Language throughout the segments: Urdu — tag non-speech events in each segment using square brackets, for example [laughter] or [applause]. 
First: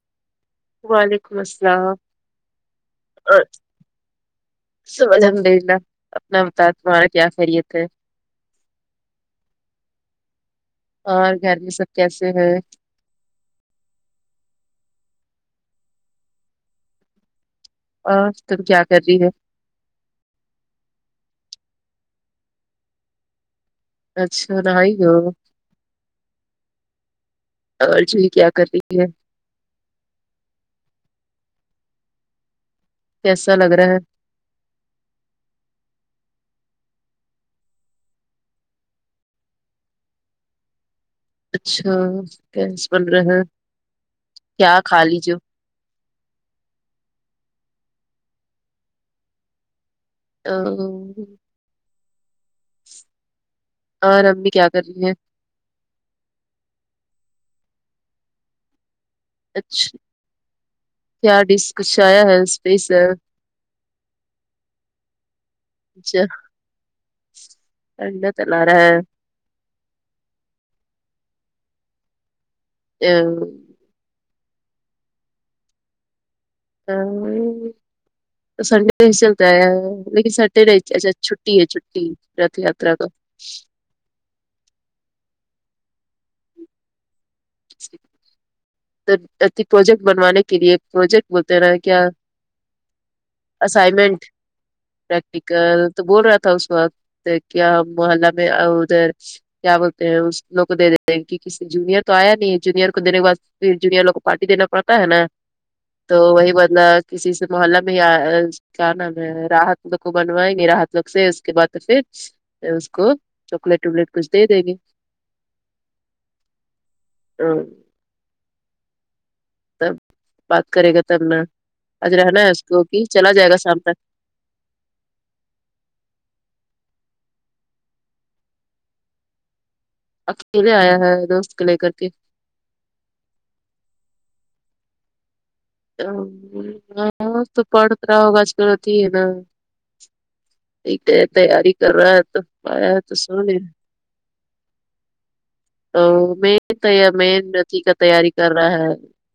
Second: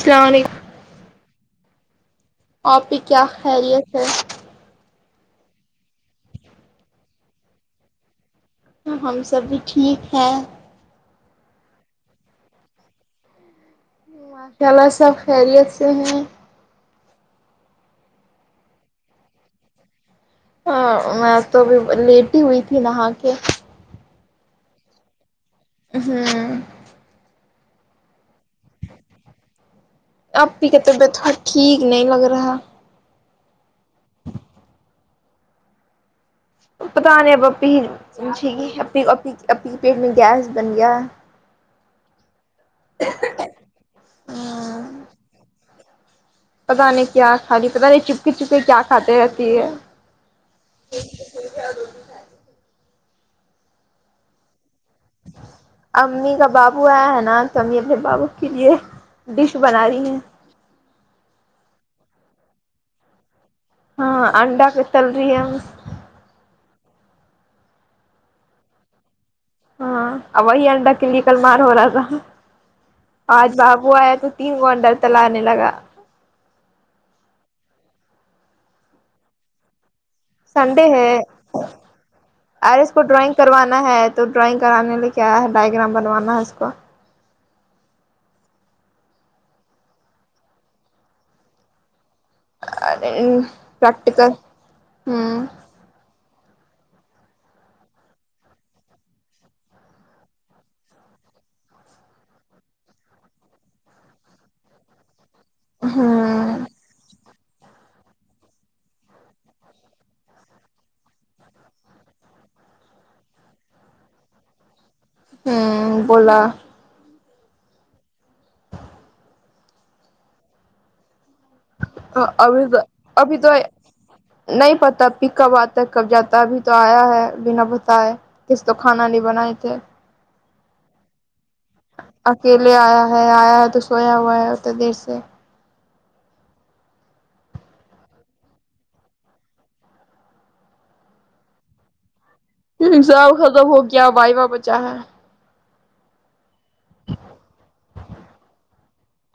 السلام علیکم وعلیکم السلام آپ کی کیا اور خیریت ہے سب الحمد للہ اپنا بتا تمہارا کیا خیریت ہے ہاں ہم سب بھی ٹھیک ہے اور گھر میں سب کیسے ہے ماشاللہ سب خیریت سے ہیں اور تم کیا کر رہی ہے ہاں میں تو ابھی لیٹ ہی ہوئی تھی نہا کے اچھا نہایی ہو ا ہوں اور آج نی کیا کررہی ہے اپپی کا طبیعت اب ٹھیک نہیں لگ رہا کیسا لگ رہا ہے پتا نہیں اب اپپی جی اپی اپپی کے پیٹ میں گیس بن گیا اچھا کیس بن رہے ہیں کیا کھا لی جو پتا نہیں کیا کھالی پتا نہیں چپکے چپکے کیا کھاتے رہتی ہے [unintelligible] اور امی کیا کر رہی ہیں امی کا بابو آیا ہے نا تو امی اپنے بابو کے لیے ڈش بنا اچھا رہی ہیں کیا ڈش کچھ آیا ہے اسپیشل ہاں انڈا بھی تلری ہے امی اچھا انڈا تالا رہ ہے ہاں وہی انڈا کے لیے کل مار ہو رہا تھا آج بابو آیا تو تین وہ انڈا تلانے لگا [unintelligible] لیکن سٹرڈے سنڈے اچھا ہے چھٹی ہے چھٹی رتھ ارے اس یاترا کو کا ڈرائنگ کروانا ہے تو ڈرائنگ کرانے لیکے آیا ہے ڈائگرام بنوانا ہے اس کو اتھنک پروجیکٹ بنوانے کے لیے پروجیکٹ بولتے ہیں نا کیا اسائمٹ پریکٹیکل ہوں پرٹیکل تو بول رہا تھا اس وقت کیا محلہ میں ا ادھر کیا بولتے ہیں اس لوگ کو دے دیتے ہے کہ کسی جونیئر تو آیا نہیں جونیئر کو دینے کے بعد پھر جونیئر لو کو پارٹی دینا پڑتا ہے نا تو وہی ہوں بندہ کسی سے محلہ میں یا آج کیا نام ہے راحت لوگ کو بنوائیں گے راحت لوگ سے اس کے بعد پھر پھر اس کو چاکلیٹ وکلیٹ کچھ دے دے گے ہوں بولا اں تب بات کرے گا تب نا آج رہنا ہے اس ابھی تو کو کہ چلا ابھی جائے تو گا شام تک نہیں پتا پھر کب آتا ہے کب جاتا ہے ابھی تو آیا ہے بنا بتایے اس کو تو کھانا نہیں بنائے تھے اکیلا آیا ہے دوست کو لے کر کے اکیلے آیا ہے آیا ہے تو سویا ہوا ہے اتنا دیر سے ہاں تو پڑھ ات رہا ہوگا آج کل آتی ہے نا ٹیک ہے تیاری کر رہا ہے تو آیا ہے تو جوب سن لے ختم ہو گیا وائیوا بچا ہے ا مین طیب میں برتی کا تیاری کر رہا ہے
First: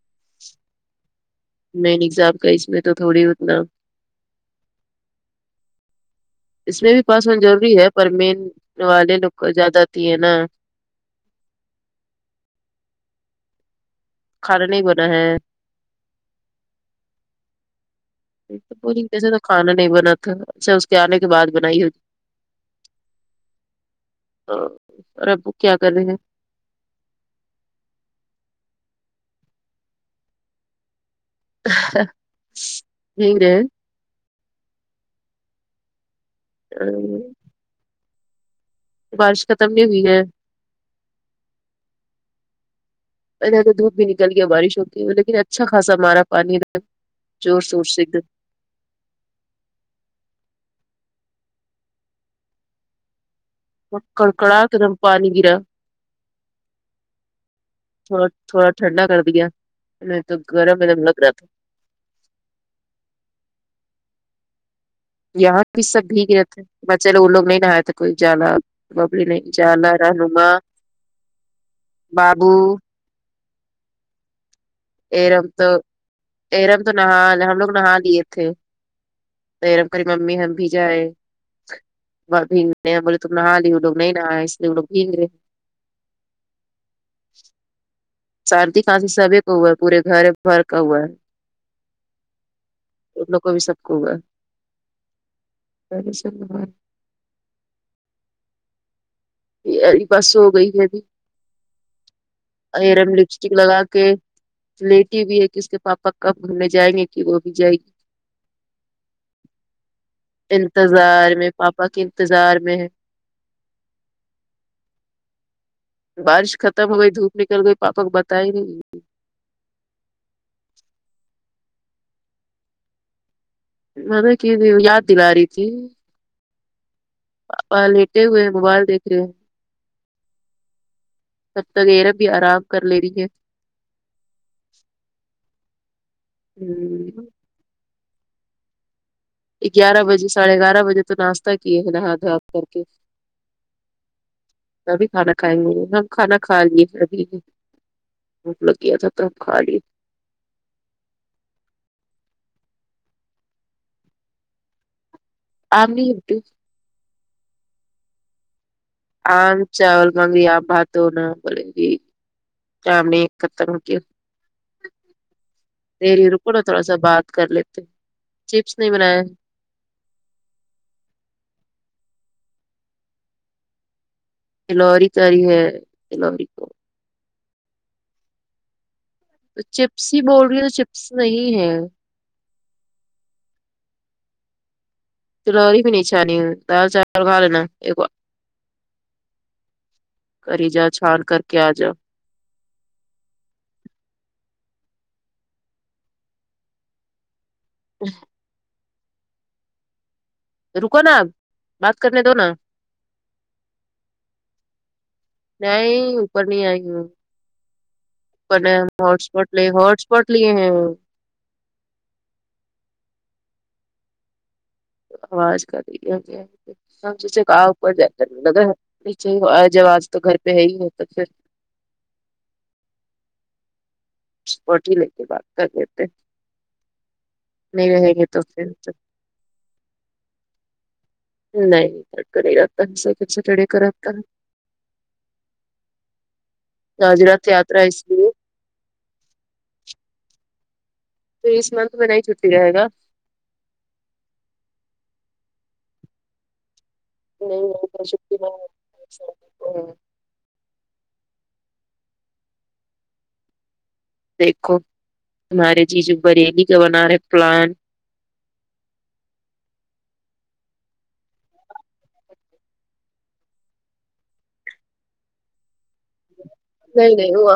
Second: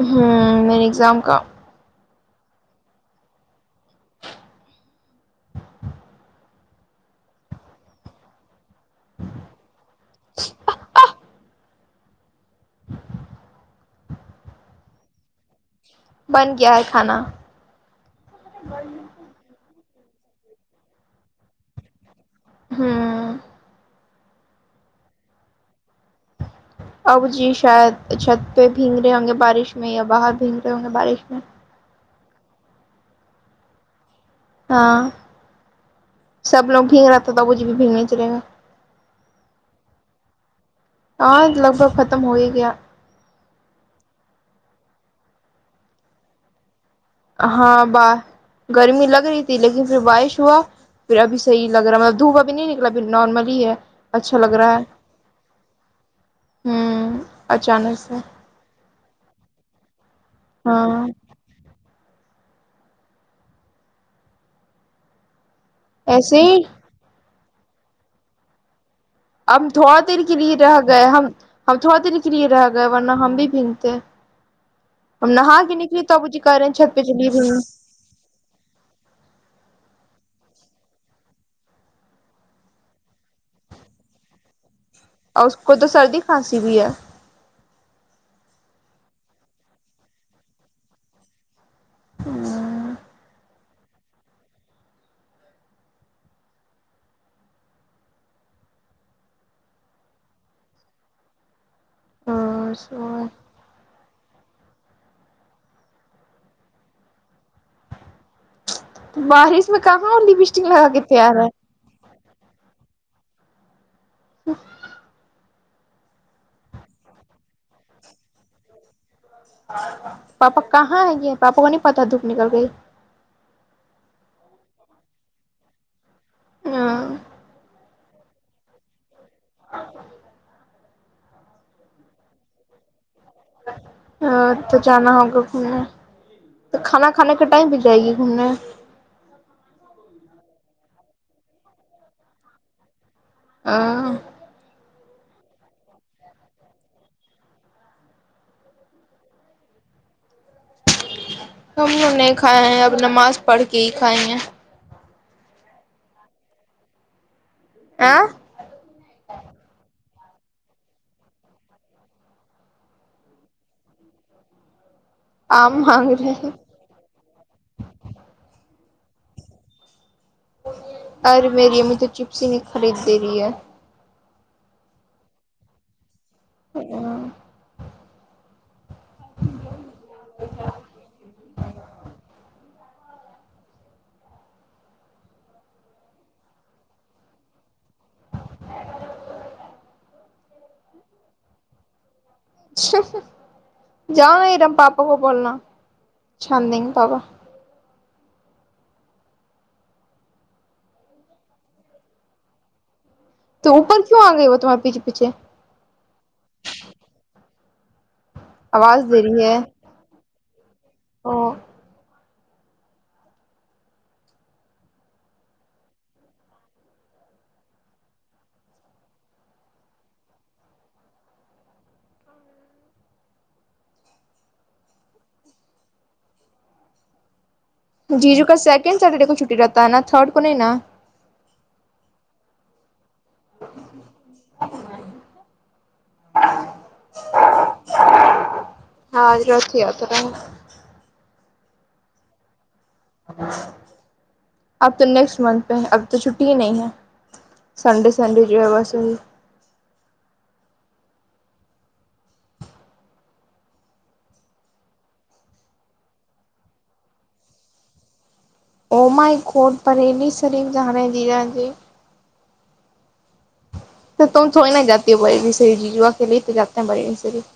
ہوں مین ایگزام کا مین ایگزام کا اس میں تو تھوڑی اتنا اس میں بھی پاس ھو جو نئ ضروری ہے پر مین والے لگ کو زیادہ آتی ہیں نا کھانا نہیں بنا ہے بن گیا ہے کھانا تو پور جیسے تو کھانا نہیں بنا کر اچھا اس کے آنے کے بعد بنائی ہو ہوں ہاں اور ابو کیا کر رہے ہیں ابو جی شاید چھت پہ بھیگ رہے ہوں گے بارش میں یا باہر بھیگ رہے ہوں گے بارش میں ہاں ٹھیک ہے ہاں سب لوگ بھیگ رہا تھا تھا ابو جی بھی بھیگ نے چلے گا بارش ختم نہیں ہوئی ہے ہاں لگ بھگ ختم ہو ہی گیا ادھر تو دھوپ بھی نکل گیا بارش ہوتی لیکن اچھا خاصا مارا پانی ادھر ہاں ب گرمی لگ رہی تھی لیکن پھر بارش ہوا پھر آب صحیح لگ رہا مطلب دھوپ ابھی نہیں نکلا پھر نارملی ہی ہے بہت اچھا لگ کڑکڑا اک رہا ہے دم پانی گیرا ہوں اچانک سے تھڑا تھوڑا ٹھنڈا کر دیا نہیں تو گرم گرم ہاں لگ رہا تھا یہاں بھی سب بھیگ ایسے گیا ہی تھے بچے لوگ وہ لوگ نہیں نہایا تھے کوئی زیادہ ہم تھوڑا دیر کے لیے رہ گئے ہم ہم تھوڑا دیر کے لیے بابو رہ گئے ورنہ ہم بھی بھیگتے ہم ایرم نہا تو کے نکلی ابو جی کہہ رہے ہیں ایرم تو چھت پہ نہا چلیے ہم گھومنے لوگ نہا لیے تھے یرم کری ممی ہم بھیجائے بھیگ ہیں بولے تم نے نہا لی وہ لگ نہیں نہا اس لیے وہ لگ بھیگ رہے اور اس کو تو سردی کھانسی بھی ہے سردی کھانسی سبھی کو ہوا ہے پورے گھر بھر کا ہوا ان لوگ کو بھی سب کو ہوا ہے ایک بار سو گئی پھر ارم اور لپسٹک لگا کے لیٹی بھی ہے کہ اس کے پاپا کب گھر لے جائیں گے کہ وہ بھی جائے گی [inaudible] بارش میں کہاں وو لپسٹک لگا کے تیار ہے باقی انتظار میں ہے [inaudible] بارش ختم ہو گئی دھوپ نکل گئی پاپا کو بتائی نہیں پاپا کہاں ہے گے پاپا کو نہیں پتا دھوپ نکل گئی مدت [unintelligible] ک ہوں یاد دلا رہتی ہاں پاپا اب لیٹے ہوئے ہے موبائل دیکھ رہے تب تک ارم بھی آرام کر لے رہی ہے ہاں تو جانا ہوگا گھومنے تو کھانا ہ کھانے ٹائم پہ جائے گی گھومنے یہ گیارہ بجے ساھے گیارہ بجے تو ناشتہ کی ہے نہ ہات د ہات کر کے ہاں ابھی کھانا کھائیں گے ہم کھانا کھا لیے پھر ابھی بھک لگ گیا تھا تو خالی ہم انہیں کھائے ہیں اب نماز پڑھ کے ہی کھائے گے اپ نہیں ہوتی آ آم چاول مگی [unintelligible] آ بات نہ بول گی شام نے ایک خترم کی آم مانگ دیری رہے رکو ہیں نا تھوڑا سا بات کر لیتے چپس نہیں بنایا ارے میری امی تو چپس ہی نہیں خرید دے رہی ہے تلوری کری ہے تلوری کو ہاں تو چپس ہی بول رہی ہے تو چپس نہیں ہے تو لی بھی نہیں چھانی دال چاول کا لینا ایک کرری جاؤ چھال کر کے آ جاؤ جاؤ ایرم پاپا کو بولنا چندینگے پاپا اچ رکو نا آپ بات کرنے دو نا تو اوپر کیوں آ گئی وہ تمہارے پیچھے پیچھے نہیں اوپر نہیں آئی گی وه پ آواز دے رہی ہوٹسپوٹ ہے لے ہوٹسپوٹ لیے ہے او آواز کری ہے گ ہم سے جو کہاں اوپر ج کر لگر آج آاز تو گھر پہ ہے ہی ہے تو پھر پٹی لے کے بات کر لیتے نہیں رہیں گے جی تو جو کا پھر سیکنڈ سیٹرڈے کو چھٹی رہتا ہے نا تھرڈ کو نہیں نا نہیں اٹکا نہیں رکھتا ہم [unintelligible] سکل سٹر ڈ کاکھتا گاج راتھ یاتا اسس ہاں راتھیاتہ ہے تو اس منتھ میں نہیں چھٹی رہے گا اب تو نیکسٹ منتھ پہ اب تو چھٹی ہی نہیں ہے نہیں نہیں سنڈے چھٹی سنڈے جو ہے ویسے بھی نہیں دیکھو تمارے جیجو بریانی کا بنا رہے پلان او مائی گوٹ پرلی شریف جانے جی جا جی تو تم تھوڑی نا جاتی ہو بریلی شریف جیجوا کو لیے تو جات نہیں نہیں وہ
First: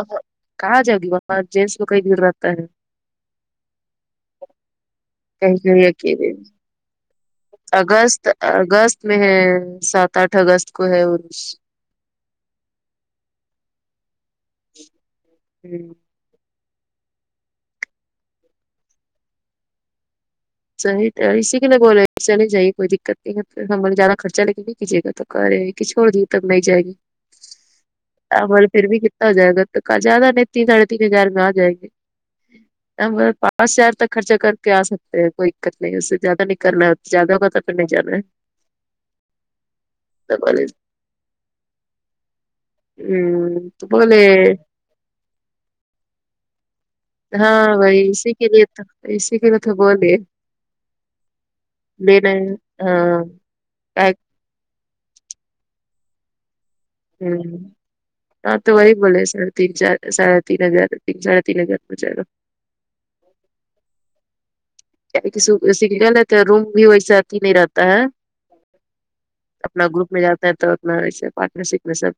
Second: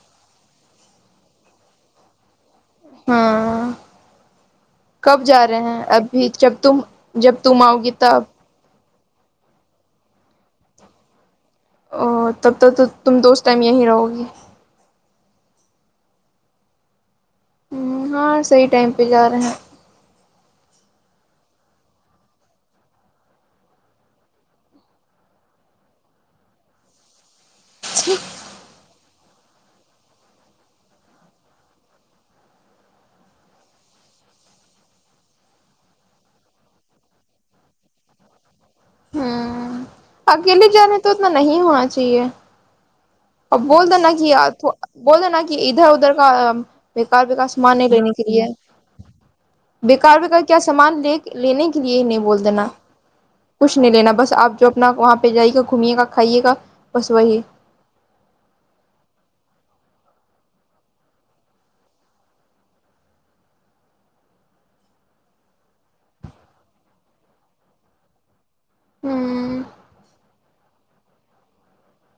کہاں جؤ گی جینٹس میں کئی دور رہ ہاں کب جا کہیں رہے ہیں کہیں ابھی اکیلے جب تم جب تم آؤ گی تب اگست اگست میں ہے سات آٹھ اگست کو ہے کچھ او تب تک تو تم تو اس ٹائم یہیں رہو گی ہوں ہمم ہاں صحیح ٹائم پہ جا رہے ہیں صحیح اسی کے لیے بول رہے چلی نہیں جاہیے کوئی دقت نہیں ہے ہم زیادہ خرچہ لیجئے کے بھی کیجیے گا تو کرے کہ چھوڑ دیے تب نہیں جائے گی ج مل پھر بھی کتنا جائے گا تو زیاد نہیں تین ساڑھے تین ہزار میں آ جائ گے ا پانچ ہزار تک خرچہ کر کے آ سکتے ہیں کوئی دقت نہیں ہے اسے زیادہ نہیں کرنا ہے زیادہ ہوگا تو پھر نہیں جانا ہے ہمم تو بولے اکیلے جانے تو اتنا نہیں ہونا چاہیے ہوں ا تو بول دو نا بولے کہ بول دو نا کہ ادھر ادھر کا بیکار بکار ہاں سامان نہیں لینے وہی کے اسی لیے تو اسی کے لیے تو بولے بیکار بیکار کیا سامان لے لینے کے لیے ہی نہیں لینا بول دینا ہے ہاں کچھ نہیں لینا بس آپ جو اپنا وہاں پہ جائی گا گھومیے گا کھائیے گا بس وہی ہوں ہاں تو وہی بولے ساڑے تین چار ساڑے تین ہزار ت سڑھ تین ہزار کچھ ا یگا سگنل ہے تو روم بھی ویسا اتیھی نہیں رہتا ہے ہوں اپنا گروپ میں جاتا ہے تو اپنا وسے پارٹنر شپ میں سب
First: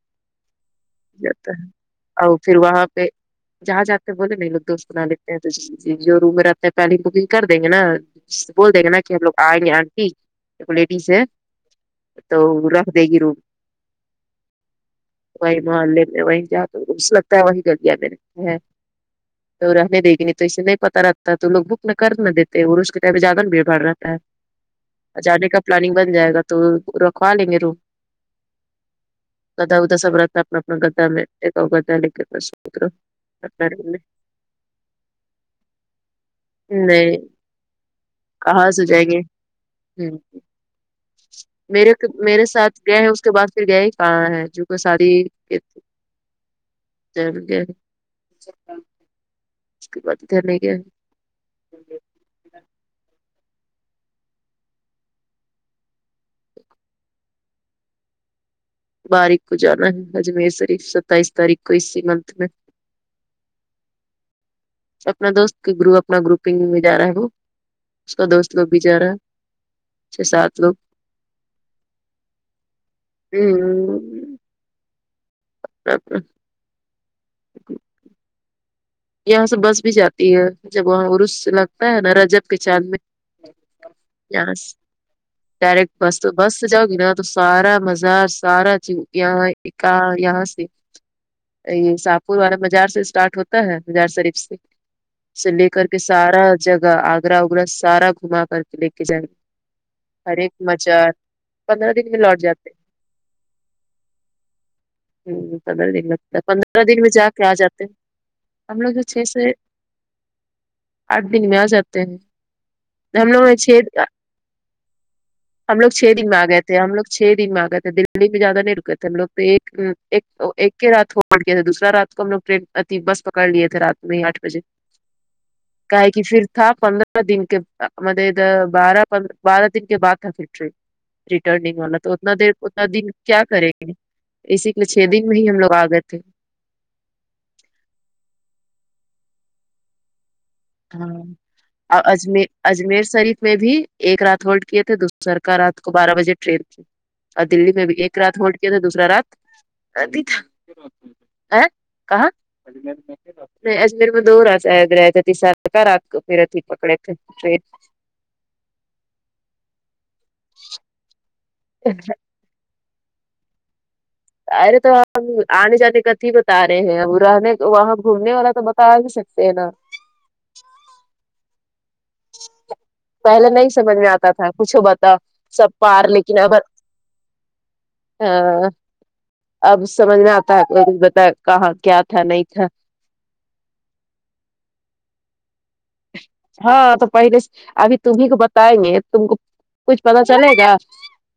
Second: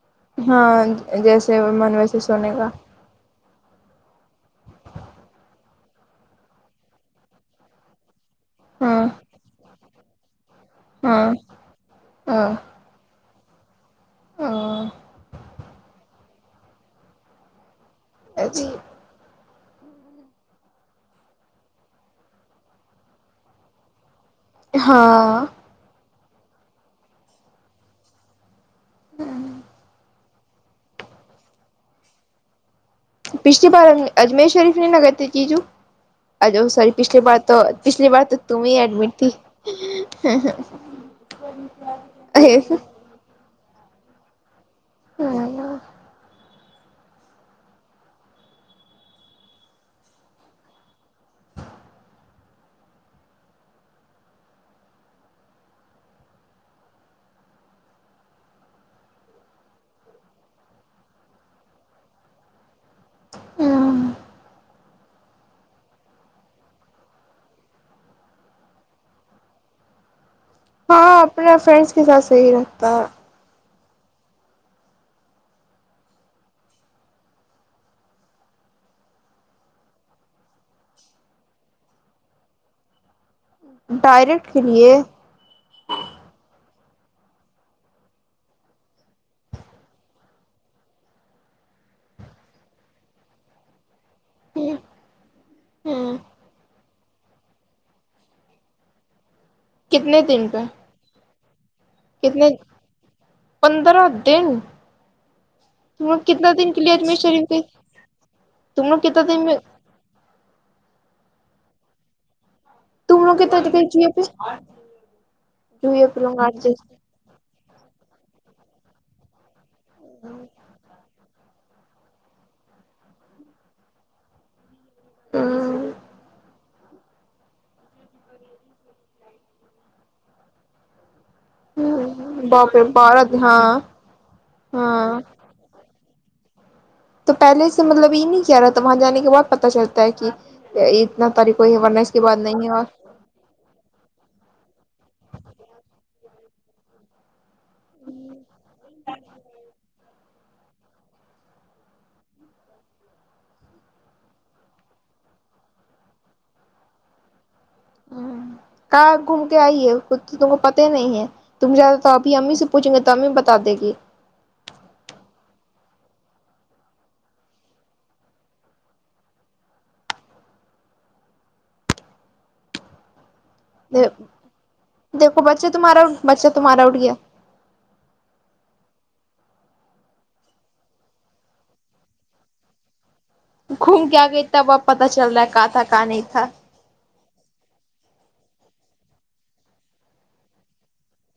ہاں جاتا جیسے ہے من ویسے اور سونے پھر گا وہاں پہ جہاں جاتے ہیں بولے نہیں لوگ دوست کو نہ لیتے ہیں روم میں رہتے ہے پہلی بھی کر دیں گے نا بول دیں گے نا ہاں کہ ہم لوگ آئیں گے آنٹی ایک لیڈیز ہے ہاں تو ہاں رکھ دے گی رو وہی محلے میں وہ جا تو رس لگتا ہے وہی گل گیا میں نے ہے تو رہنے دیگی نہیں تو اسے نہیں پتاہ لگتا تو لوگ بک کر نہ دیتے اور اس کےتا زیادہ بھیڑ بھڑ رہتا ہے اور ہاں جانے کا پلاننگ بن جائے گا تو رکھوا لیں گے روم گدا ادھا سبر تھا اپنا اپنا گدا میں ایک گدا ل کےستر پچھلی بار اجمیر شریف نے نگد ت جی جو ا میں سور نہیں پچھلی بار تو پچھلی بار تو تم کہاں ہی سے جائیں ایڈمٹ گے تھی ہ میرے میرے ساتھ گئے ہیں اس کے بعد پھر گیا ہی کہاں ہے جو کو ساد کہ [unintelligible] مشکل بات ادھر نہیں گیا باریک کو جانا ہے اجمیر شریف ستائیس تاریخ کو اسی منتھ میں ہاں اپنا دوست کے گروپ اپنا گروپنگ میں جا رہا ہے وہ اس کا دوست لوگ بھی جا رہا ہے چھ سات لوگ ہاں اپنا فرینڈس کے ساتھ صحیح رہتا ہے ہمم [unintelligible] یہاں سے بس بھی جاتی ہے جب وہاں عرس سے لگتا ہے نا رجب کے چاند میں ڈائریکٹ کے یس لیے ڈائریکٹ بس بس سے جاؤ گی نا تو سارا مزار سارا چی یہاں یہاں سے یہ ساہپور والا بازار سے اسٹارٹ ہوتا ہے شریف سے سے لے کر کے سارا جگہ آ اا اگگرا سارا گھما کر کے لے کے جائیں گے کتنے ہر دن ایک کا مچار پندرہ دن میں لوٹ کتنے جاتے پندرہ دن ہوں پندرہ دن تم لوگ لگتا ہے کتنا کے پندرہ لیے دن میں اجمیر جا کے شریف آ گئی جاتے ہم تم لوگ کتنا چھ دن سے میں آٹھ دن میں آ جاتے ہیں تم ہم لوگ کتنا چھ دن گئی جوئے پہ ہم لوگ جوئے چھ پہ دن میں آ آٹھ گئے تھے ہم لوگ چھ دن میں آگئے تھے دلی میں زیادہ نہیں رکے تھے ہم لوگ تو ایک ایک ہی رات ہو پٹ تھا دوسر رات کو ہم لگ ٹن اتی بس کر لیے تھے رات میں آٹھ بجے کا دن کہ پھر تھا پندرہ پندرہ دن کے مط بارہ پندر بارہ دن کے بعد تھا پھر ٹرین ریٹرننگ والا تو اتنا دیر باپ اتنا رے دن بارہ کیا ہاں کریں گے اسی کے لیے ہاں چھ دن میں ہی ہم لوگ آ گئے تھ تو پہلے سے مطلب یہ نہیں کیا رہا تھا وہاں جانے کے بعد پتا چلتا ہے کہ ہاں اتنا تاری کوی ورنہ اور اس کی بعد اجمیر نہیں ہے اور اجمیر شریف میں بھی ایک رات ہولڈ کیے تھے دوسر کا رات کو بارہ بجے ٹرین کی اور دلی میں بھی ایک رات ہولڈ کیا تھا دوسرا رات بھی تھا ہیں کہاں نہیں اجمیر میں دو رات رہے تھے شاید تیسرا رات پھر پکڑے تھی ٹرین ہمم کہاں گھوم کے آئیے تو تم کو پتہ ہی نہیں ہے تم جیادہ تو امی سے پوچھو گے تو امی بتا دے گی ارے تو ہم آنے جانے کاتھی بتا رہے ہیں ا رہنے وہاں گھومنے والا تو بتا ہی سکتے ہیں نا پہلا نہیں سمجھ میں آتا تھا کچھو بتاؤ دیکھو بچہ سب تمہارا پار لیکن بچہ اگر تمہارا اٹھ گیا ہاں اب سمجھ میں آتا ہے بتا کہاں کیا تھا نہیں تھا گھوم کیا گئی تھا اب پتا چل رہا ہے کہ تھا کہ نہیں تھا ہاں تو پہلے ابھی تمہیں کو بتائیں گے تم کو کچھ پتا چلے گا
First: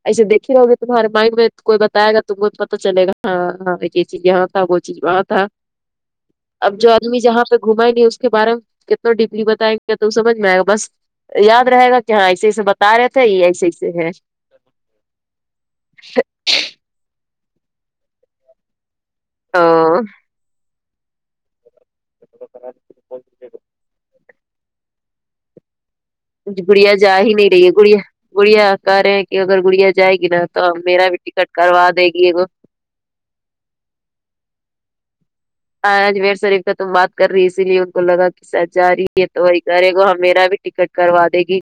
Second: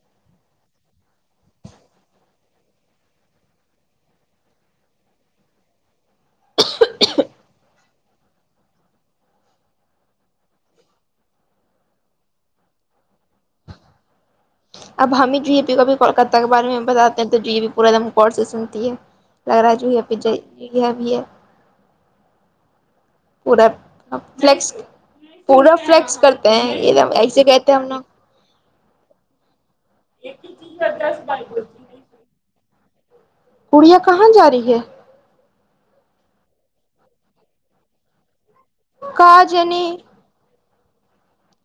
ایسے دیکھے رہو گے تمہارے مائنڈ میں کوئی بتاائے گا تم کو پتا چلےا ہاں ہاں یہ چیز یہاں کو چیز وہاں تھا اب جو آدمی جہاں پہ گھمائیں گے اس کے بارے میں کتنا ڈیپلی بتائیں گے کیا تو سمجھ میں آئے گا بس یاد رہے گا کہ ہاں ایسے ایسے بتا رہے تھے ایسے ایسے ہے اب ہم ہی جی اے پی کا بھی کولکہ کے بارے میں ہم بتاتے ہیں تو جی اے پی پورا دم کور سے سنتی ہے اور اج بھی جو ہے [unintelligible] پ ج بھی ہے پورا فس پورا فلیکس کرتے ہیں گڑیا یہ جا ہی ایسے نہیں رہی ہے کہتے ہیں ہم گڑیا لوگ گڑیا کہ رہے ہیں کہ اگر گڑیا جائے گی نا تو میرا بھی ٹکٹ کروا دے گی گڑیا کہاں جا رہی ہے ہاں اجمیر شریف کا تم بات کر رہی اسی لیے ان کو لگا کہ سچ جا رہی ہے تو کہاں وہی جنے کرے گا ہم میرا بھی ٹکٹ کروا دے گی